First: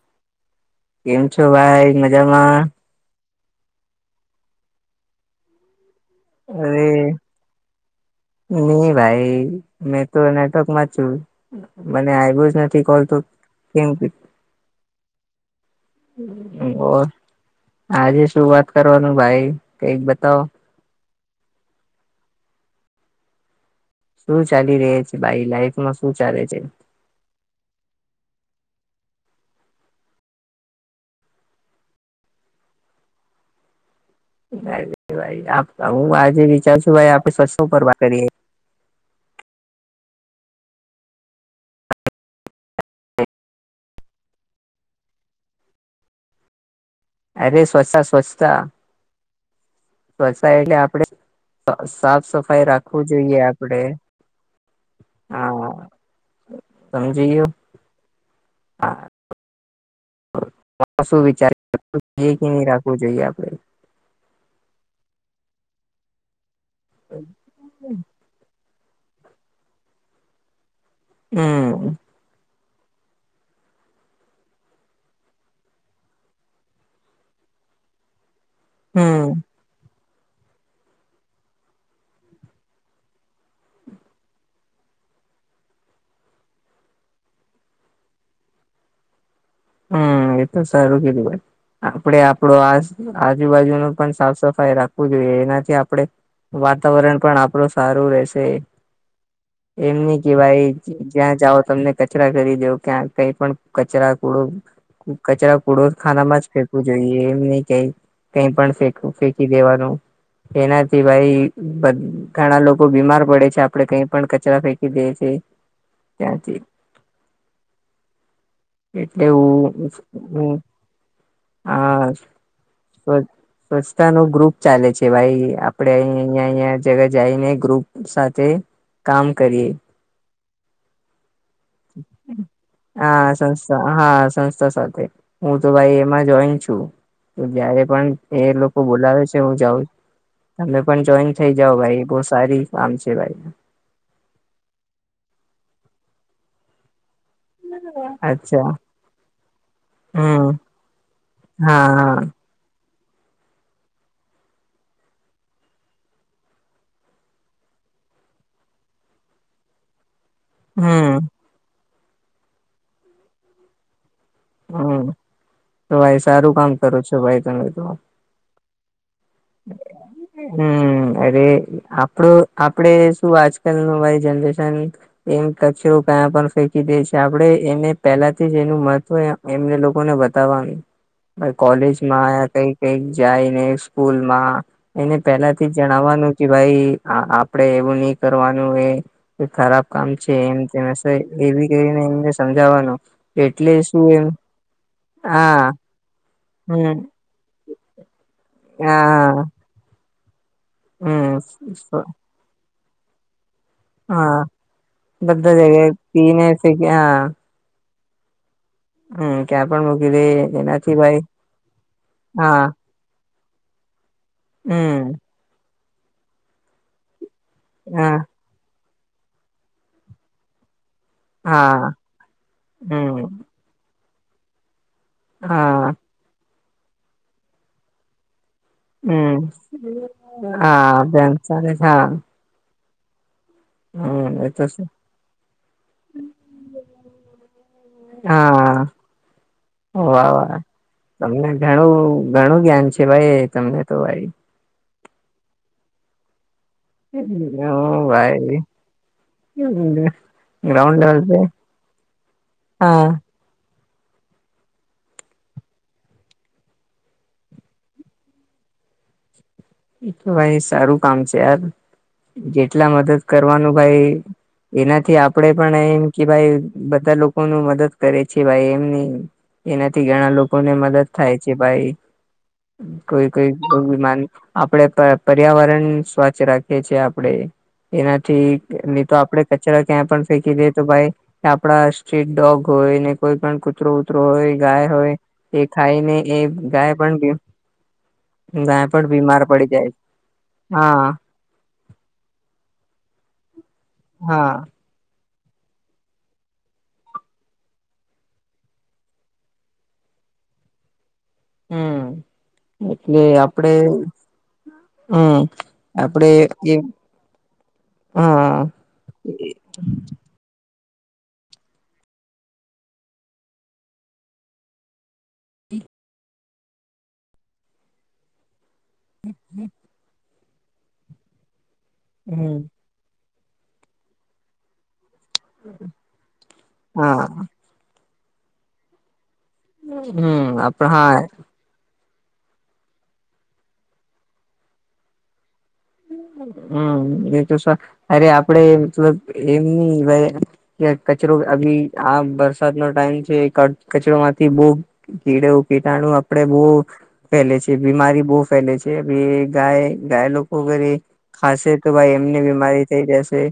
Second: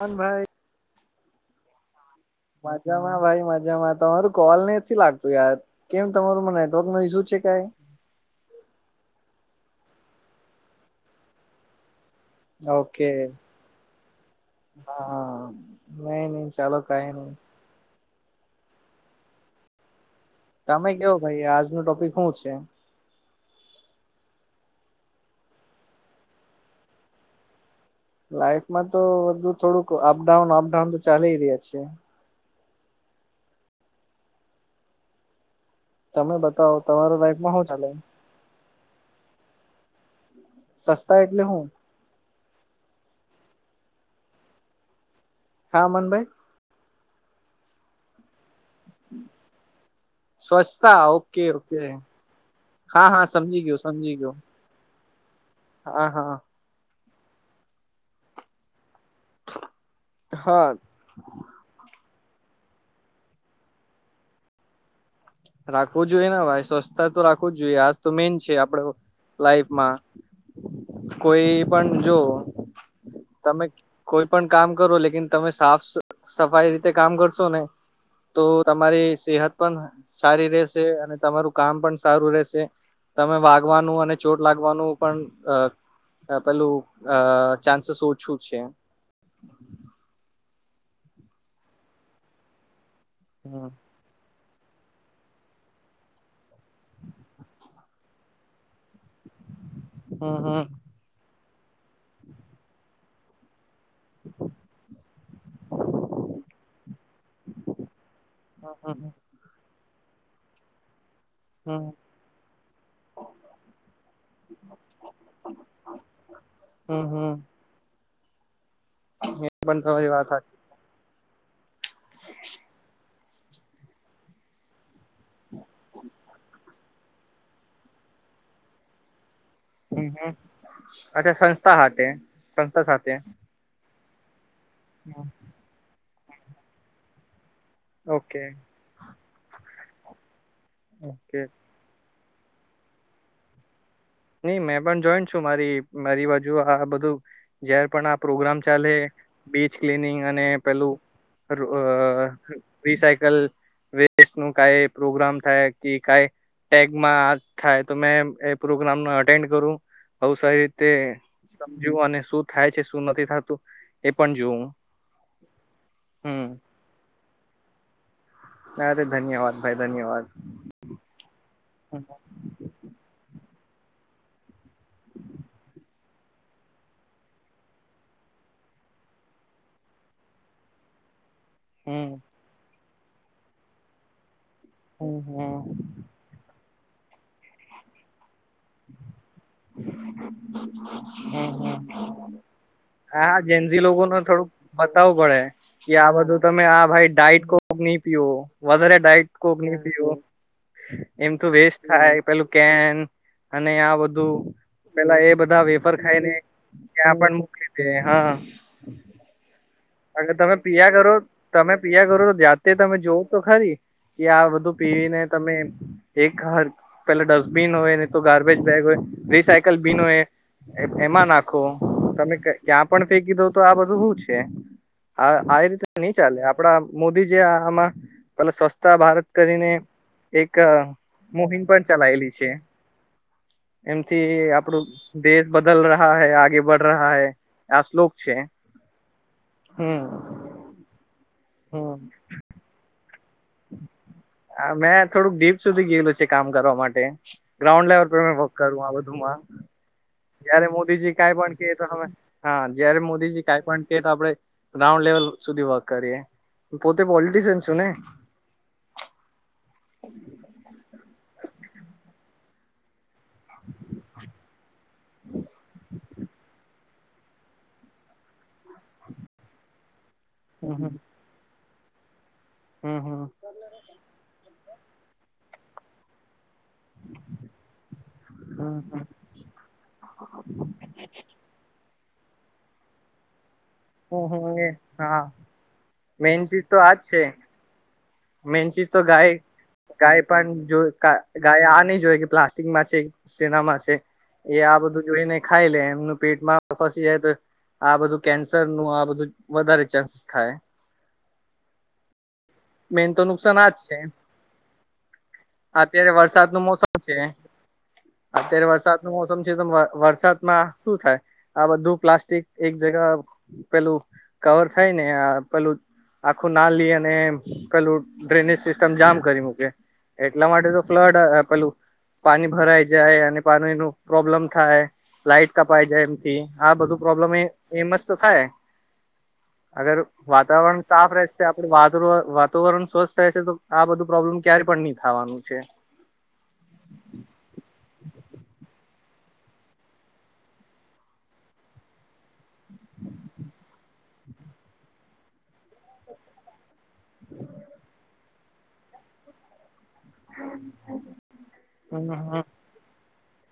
હન ભાઈ કેમ છો ભાઈ મજામાં મજામાં ભાઈ મજામાં તમારું કોલ ને લાગતું યાર કેમ તમારું મને રોગ અરે ન ઇસુ છે કઈ નહી ભાઈ મેં તો નેટવર્ક માં જ છું મને એ જ નથી કોલ ઓકે તો કેમ હા નહી નહી ચાલો કઈ નહી આજે શું વાત કરવાનું ભાઈ કઈક બતાવો તમે કેવો ભાઈ આજ ન ટોપિક શું છે શું ચાલી ર છે ભાઈ લાઈફમાં શું ચાલે છે લાઈફમાં તો બધું થોડુંક અપડાઉન અપડાઉન તો ચાલી રહ્યા છે ભ હું તમે આજે બતાવો વિચાર છું ભાઈ તમારા આપડે લાઈફમાં સ્વચ્છો શું પર ચાલે કરીએ સસ્તા એટલે હું હા મનભાઈ [inaudible] અરે સ્વચ્છ સ્વચ્છતા સ્વછાય એટલે સ્વચ્છતા આપણે ઓકે ઓકે સાફ સફાઈ હા રાખવું હા જોઈએ સમજી ગયો આપડે સમજી ગયો હા [inaudible] હા હા સમજીું હા હ શું વિચારી જોઈએ કે નહી રાખવું જોઈએ આપડે રાખવું જોઈએને ભાઈ સ્વચછતા તો રાખવું જ જોઈએ આજ તો મેન છે આપડ લાઈફમાં કોઈ હમ પણ જો તમે કોઈ પણ કામ કરો લેકન તમે સાફ સફાઈ રીતે કામ કરશો ને તો તમારી હમ સેહત પણ સારી રેશે અને તમારું કામ પણ સારું રહેશે. તમે વાગવાનું અને ચોટ લાગવાનું પણ પેલું અ ચાન્સીસ ઓછું છે હમ એ તો સારું કેીધુંાઈ આપડે આપડો આ હમ આજુબાજુ ન પણ સાફ સફાઈ રાખવું જોઈએ એનાથી આપડણે વાતાવરણ પણ આપણું સારું રહેશે એમ નહી કે હમ ભાઈ હમ જ્યાં જાઓ તમને કચરા કરી દવ ક્યાં કઈ પણ કચરા થોડો કચરા પૂડો ખાનામાં જ ફેંકવું જોઈએ એમ નહી કય કઈ પણ ફેક ફેંકી દેવાનું એનાથી ભાઈ હમ ઘણા લોકો બીમાર પડે છે આપડે કઈ પણ કચરા ફેંકી દે છે ત્યાંથી હમ હમ એટલે પણ હું તમારી વાત સાચી હમ હા [inaudible] નો ગ્રુપ ચાલે છે ભાઈ આપડે અહી અહંયા અહં જગા જઈને ગ્રુપ સાથે કામ કરીએ હમ હમ અચ્છા સંસ્થા સાથે સંસ્થા સાથે હા સંસ્થા હા સંસ્થા સાથે હું તો ભાઈ એમાં જોઈન છું જ પણ ઓકે એ લોકો બોલાવે છે હું જાઉં તમે પણ જોઈન ઓકે થઈ જાાવ ભાઈ બહ સારી આમ છે ભાઈ નઈ મેં પણ જોઈન્ટ છું મારી મારી બાજુ આ બધું જયારે પણ આ પ્રોગ્રામ અચ્છા ચાલે બીચ ક્લીનિંગ અને હમ પેલું હા હા રિસાયકલ વેસ્ટ નું કઈ પ્રોગ્રામ થાય કે કઈ ટેગમાં થાય તો મે એ પ્રોગ્રામ અટેન્ડ કરું બ સારી રીતે. હમ સમજ્યું અને શું થાય છે શું નથી થતું. એ પણ જોું હમ તો ભાઈ સારું કામ કરું છો ભાઈ તમે તો અારે ધન્યવાદ ભાઈ ધન્યવાદ હમ અરે હમ આપડું આપડે શું આજકાલ ન અરી જનરેશન એમ કચરો કયા પણ ફેંકી દે છે આપડે એને પેલાથી જ એનું મહત્વ એમને લોકોને બતાવાનું કોલેજ હમ માં આવયા કઈ કઈક જાય ને સ્કૂલમાં એને હમ પેલા હમ થી જ જણાવવાનું કે ભાઈ આપડે એવું ન કરવાનું એ ખરાબ કામ છે એમ હમ એવી હમ કરીને એમને સમજાવવાનું હા એટલે જેન્ઝી શું લોકોને એમ થોડુંક બતાવવું પડે હા કે આ બધું તમે આ હમ ભાઈ ડઇટ કોક નહી પીવો વધારે ડઇટ હા કોક નહી પીવ એમ હમ તો વેસ્ટ થાય પેલું કેન અને આ હા બધું પેલા એ બધા જગ્યાએ વેફર ખાઈ ને પીને ત્યાં પણ મોકલી દે હા હા ક્યાં પણ મૂકી દે અગર તમે પિયા એનાથી કરો ભાઈ તમે પિયા કરો તો હા જાતે તમે જો તો ખરી કે આ બધું હમ પીવીને તમે એક પેલા ડસ્ટબિન હોય નહી હા તો ગાર્બેજ બેગ હોય રિસાયકલ બીન હોય. એમાં નાખો હા તમે ક્યાં પણ હમ ફેંકી દો તો આ બધું શું છે. હ આવી રીતે હા નઈ ચાલે આપડા મોદી જે આમાં પેલા સસ્ તા ભારત હમ કરીને એક હા બેન મુહિમ ચાલે પણ હા ચલાયલી છે. હમ એ એમથી તો આપણું દેશ બદલ રહ્યા હૈ આગે બડ રહ હૈ આ શ્લોક છે. હા વાહ હું. વાહ તમને ઘણું ઘણું જ્ઞાન છે, ભાઈ તમને તો ભાઈ મેં થોડુંક ડીપ સુધી ગયેલું છે, કામ કરવા માટે ગ્રાઉન્ડ લેવલ પર વક કરું બધુંમાં. હમ જયારે મોદીજી કઈ પણ ક તોમે હા જયારે મોદીજી કઈ પણ એ આપે ગ્રાઉન્ડ લેવલ સુધી વર્ક કરીએ પોતે પોલિટશિયન છું ને એ તો ભાઈ સારું કામ છે યાર જેટલા મદદ કરવાનું ભાઈ એનાથી આપડે પણ એમ કે ભાઈ બધા લોકો ન મદદ કરે છે ભાઈ એમની એનાથી ઘણા લોકોને હમ મદદ થાય છે ભાઈ હમ હમ કોઈ કોઈ બીમાન આપણે પર્યાવરણ સ્વચ્છ રાખીએ છીએ આપણેે એનાથી હમ નહી તો આપણે કચરા ક્યાં પણ ફેંકી દે તો ભાઈ આપડા સ્ટ્રીટ ડોગ હોયને કોઈ પણ કુતરો કૂતરો હમ હોય હમ એ ગાય હોય હા એ ખાઈને એ મેન ગાય પણ મેનચ તો પણ ગાય બીમાર પડી જાય ગાય પણ જો હા ગાય આ નહી જોય કે પ્લાસ્ટિકમાં છે સેના માં છે હા એ આ બધું જોઈ ને ખાઈ લે એમનું પેટમાં ફસી જાય તો આ બધું કેન્સર નું આ બધું વધારે ચાન્સીસ થાય. હું મેન એટલે તો નુકસાન આપડે આજ છે હું. અત્યારે વરસાદનું મોસમ છે. હા અત્યારે વરસાદ નું મોસમ છે, તો વરસાદમાં શું થાય આ બધું પ્લાસ્ટિક એક જગા. પેલું કવર થાય નેઆ પેલું. આખું નાલે અને પેલું ડ્રેનેજ સિસ. જામ કરી મૂકે એટલા માટે તો ફ્લડ પેલું પાણી હમ ભરાય. જાય અને પાણીનું પ્રોબ્લમ થાય, લાઈટ કપાઈ જાય એમથી આ બધું હા પ્રોબ્લેમ એ એેમ સતો ખાય અગર હમ આપ વાતાવરણ સાફ હા રહે આપ. વા વાતાવરણ સ્વસ્થ થાય છે, તો આ બધું પ્રોબ્લેમ ક્યારે પણ નહી થવાનું છે. હું એતો અરે આપડે મતલબ એમની, કચરો આમ વરસાદ નો ટાઈમ છે, કચરોમાંથી બોવ કીડવ કીટાણું આપ. આપડે બહુ ફેલે છે, બીમારી બહુ ફેલે છે, ગ ગાય. તો વરી ખાસ તો હમ ભાઈ એમની હમ બીમારી થઈ જશે,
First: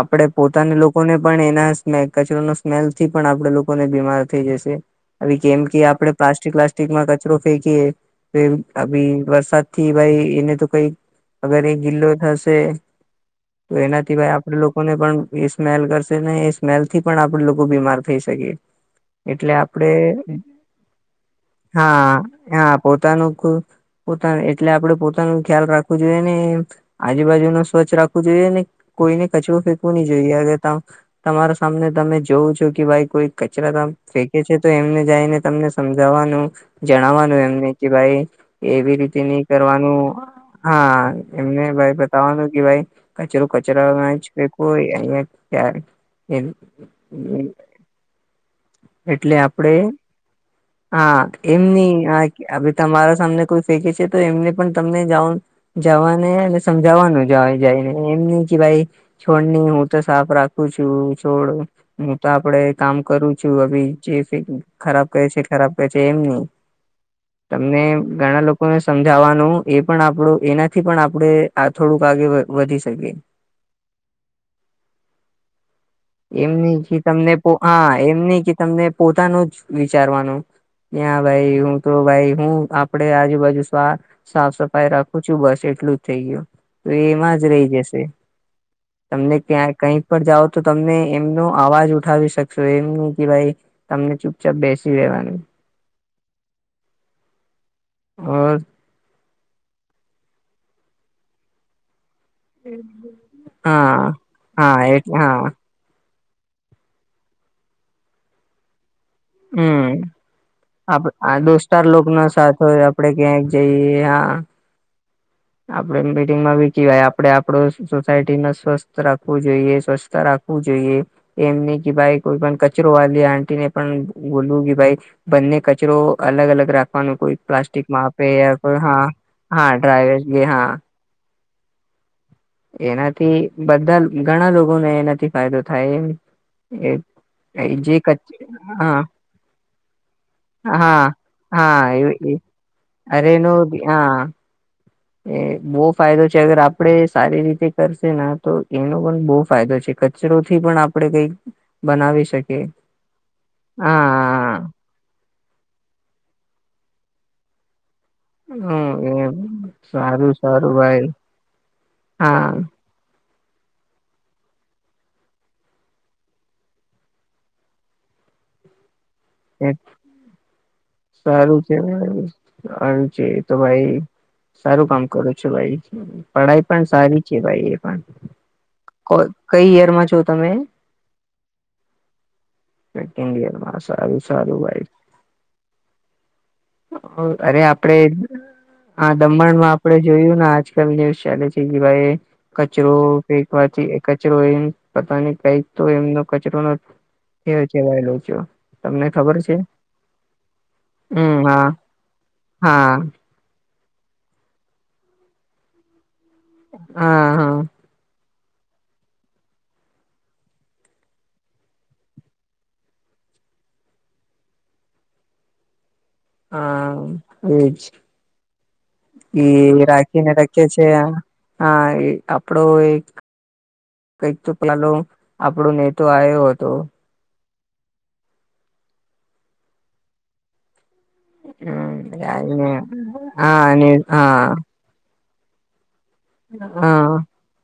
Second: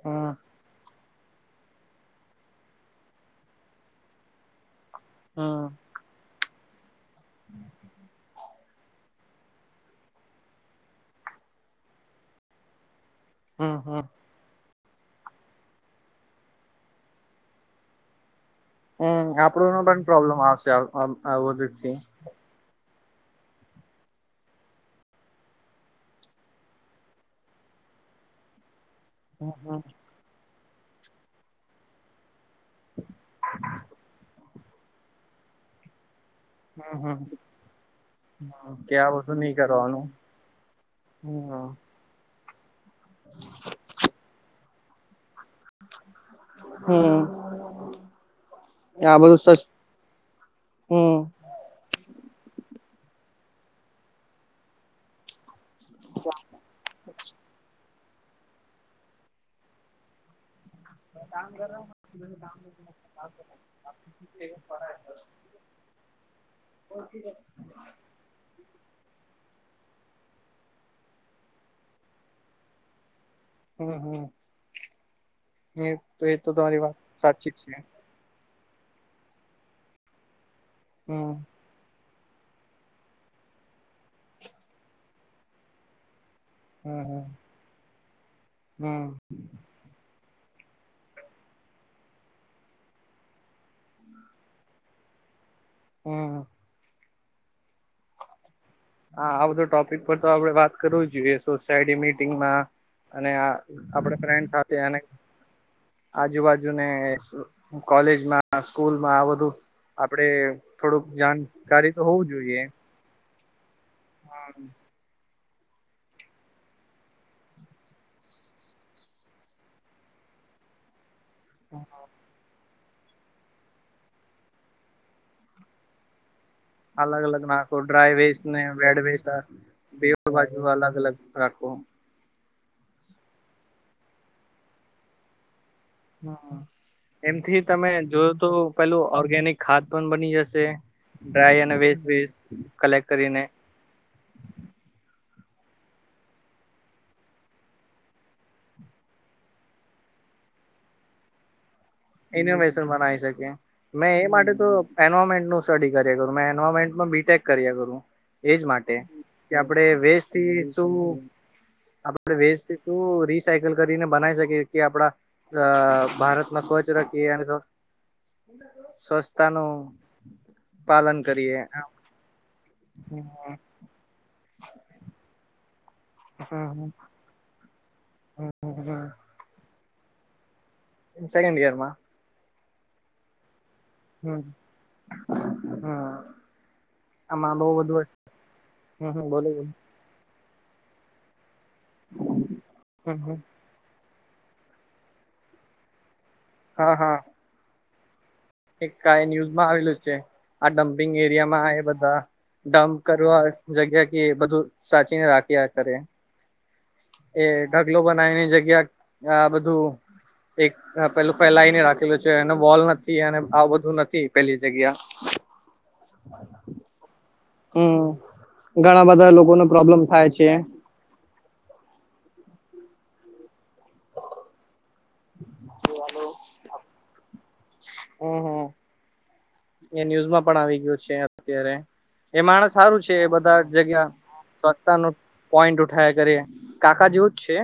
આપડે હમ પોતાને લોક. લોકોને પણ એના કચરો ન સ્મેલ થી પણ આપણે લોકોને બીમાર થઈ જશે. આવી હમ કેમ કે આપણે પ્લાસ્ટિક વ્લાસ્ટિકમાં કચરો ફેંકીએ. તેમ અભી વરસાદથી ભાઈ એને તો કંઈ. અગર એ ગિલ્લો થશે, તો હમ હમ એનાથી ભાઈ આપ. લોકોને પણ સ્મેલ કરશે ને એ સ્મેલ થી પણ આપણે લોકો બીમાર થઈ શકીએ. હું એટલે આપડો ન આપડે પણ પ્રોબ્લેમ આવશે વધુથી, હા હા, પોતાનું પોતાનું એટલે આપડે પોતાનું ખ્યાલ રાખો. જોઈએ ને આજુબાજુ ન સ્વચ્છ રાખવું જોઈએ, ને કોઈને હમ કચરો હમ ફેકવું નહીએ. જોઈકે ત તમારા સામને તમે જોવં છો કે ભાઈ કોઈ કચરા તમ ફેંકે છે. જે તો એમને જઈને ટેમને સમજાવવાનું. હમ હમ જણવાનું એમને કે ભાઈ કે એવી આ રીતે બધું નઈ નહી કરવાનું, હા, એમને હમ ભાઈ બતાવવાનું કે ભાઈ કચરો કચરા ફેંકવો. કોઈ અહીંયાથી, આ એટલે બધું સસ્ આપડે હા, હમ એમની તમારા સામને કોઈ ફેંકે છે, તો એમને પણ તમને જાઓ. જવાને અને સમજાવવાનું જ જાયને એમ નહીં કે ભાઈ છોડની હું તો સાફ રાખું. હું છુંય છોડ હું તો આપડે કામ કરું છું, જે ખરાબ કરૅ છે ખરાબ કરૅ છે એમ નહી [unintelligible] એને ઘણા લોકોને સમજાવાનું એ પણ આપણું એનાથી પણ આપણેે આ થોડુંક આગે વધી શકીએ હમ હમ એ તો એ તો તમારી વાત સાચી જ છે એમ નહીં કે તમને પોતાનું જ વિચારવાનું કે હમ ભાઈ હું. તો ભાઈ હું આપડે આજુબાજુ સાફ સફાઈ રાખું છું, બસ એટલું જ થઇ ગયું. તો હમ હમ એમાંજ રહી જશે હમ તમને ક્યાંક. કંઈ પણ જાઓ તો તમને એમનો અવાજ ઉઠાવી શકશો એમનું કે ભાઈ તમને ચુપચાપ બેસી રહેેવાની. હા, અ હા, આ બધો ટોપિક પર તો આપડે વાત કરવું જ જોઈએ. સોસાયટી મિટીગમાં અને આપ હા ફ્રેન્ડ સાથે હા એ અને. હા આજુબાજુને કોલેજમાં સ્કૂલમાં આવે. તો હમ આપડે થોડુંક આ દોસ્તાર જાણકારી તો લોકો હોવું ના જોઈએ. સાથે આપડે ક્યાંક જઈએ, હ આપડે મીટિંગમાં બી બેસી ગયા, આપડે આપડું સોસાયટીને સ્વસ્થ રાખવું જોઈએ, સ્વસ્થ રાખવું જોઈએ, એમ ન ભાઈ કોઈપણ કચરો વાલી આટીને પણ બોલ્યું ભાઈ બંને કચરો અલગ અલગ રાખ આપવા કોઈ અલગ નાખો પ્લાસ્ટિક ડ્રાય માપે વેસ્ટ યા ને કોઈ વેડ હા વેસ્ટ હા બે ડ્રાયવે બાજુ અલગ અલગ રાખવું એનાથી બધા ઘણા લોકોને એનાથી ફાયદો થાય એમ હ એમથી એ તમે જે જોય કચ તો હા પેલું ઓર્ગેનિક ખાદ પણ બની જશે હા ડ્રાય અને વેસ્ટ હા એ વેસ્ટ ક્લેકટ અરે કરીને એનો હા એ બહુ ફાયદો છે અગર આપણે સારી રીતે કરશે તો એનો પણ બહુ ફાયદો છે કચરોથી પણ આપણેે કઈ એ વ્યસન બનાવી શકીએ મેં એ માટે હા તો એન્વાયરમેન્ટ નું સ્ટડી કર્યા કરું. મેં એન્વાયરમેન્ટમાં બીટેક કર્યા કરું. એજ માટે હમ એ કે આપણે સારું વેજથી સારું શું ભાઈ આપણે હા વેજથી તો રિસાઈકલ કરીને બનાવી શકીએ કે આપડા અ ભારતમાં સ્વચ્છ રખીએ એને તો, સ્વચ્છ તાનો એ પાલન કરીએ. [inaudible] આવું છે તો ભાઈ સારું કામ કરો છો ભાઈ. પડાઈ પણ સારી છે ભાઈ એ પણ. ક કઈ યરમાં છો તમે? સેકન્ડ યરમાં. સેકન્ડ યરમાં સારું. સારું ભાઈ હમ હહ અરે આપડે હમ હા હમ બોલો દમણમાં બોલો આપડે જોયું ને આજકલ ન્યુઝ ચાલે છે. કે ભાઈ કચરો હમ હમ ફેકવાથી કચરો એ પતા નહીં કઈક તો એમનું કચરો નથ હા હા એ ચવાયેલો છે. એક તમને આએ ખબર છે ન્યૂઝમાં આવેલું છે. આડમ રિંગ હમ હા એરિયામાં એ બધાં હા ડમ્પ કરવા જગ્યા કે ઈ બધું સાચી ને રાખ્યા કરે. હા હહ એ ઢગલો બનાઈ ને જગ્યા આ બધું એક પેલું ફેલાઈને રાખેલું છે એને વોલ નથી અને આવું બધું નથી પેલી જગ્યા. હા ઈજ હમ ઘણા બધા એ લોકોને પ્રોબ્લેમ થાય રાખીને રાખીએ છે. એ હા એ આપડો એક કંઈક તો પ્યાલો આપણો નેતો આયો હતો. હહ હહ એ ન્યૂઝમાં પણ આવી ગયો છે. અત્યારે હમ એ આવીને માણસ હારું છે એ બધા હા અને જગ્યા હા સ્વચ્છતાનું પોઈન્ટ ઉઠ થયા કરીએ કાકા હા જેવું જ છે.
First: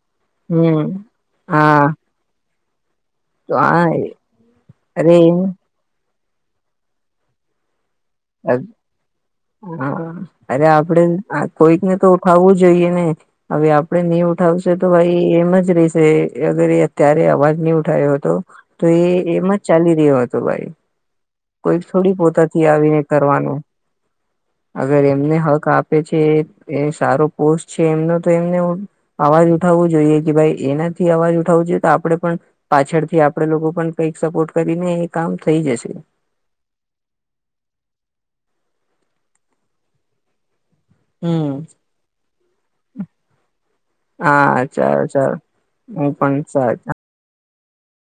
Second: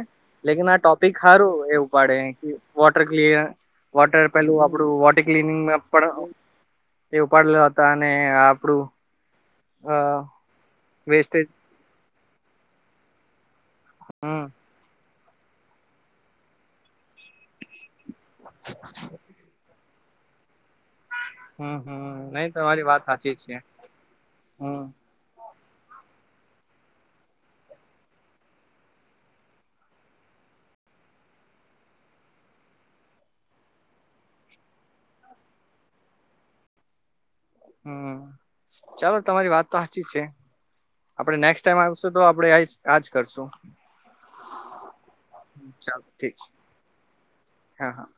લેકીન આ હમ ટોપિક હારું હા એવું પાડે અહીંથી. વોટર ક્લિયર તો આ વોટર પેલું આપડું વોટ માં પણ તે ઉપાડેલા હતા અને અરે આપણું હા અરે આપડે વેસ્ટેજ કોઈક ને તો ઉઠાવવું જોઈએ ને. હવે આપડે ની હમ ઉઠાવશે તો ભાઈ એમ જ રેશે અગર એ અત્યારે અવાજ નહી ઉઠાયો. તો તો એ એમજ ચાલી રહ્યો હતો ભાઈ. હમ કોઈક હમ થોડી નહી પોતાથી તમારી આવીને વાત સાચી છે કરવાનું. હમ અગર એમને હક આપ આપે છે. એ સારો પોસ્ટ છે એમનો તો એમને આવાજ ઉઠાવવું જોઈએ કે ભાઈ એનાથી અવાજ ઉઠાવવો જોઈએ તો આપણે પણ પાછળથી આપડે લોકો પણ કંઈક સપોર્ટ કરીને એ કામ થઈ જશે. હમ ચાલો તમારી વાત તો હાચી છે. આપણે હમ નેક્સ્ટ ટાઈમ આવશું તો આપડે આઈસ આજ કરશું. હા ચાલો ચાલો ચાલો હું ઠીક પણ છે સા હા હા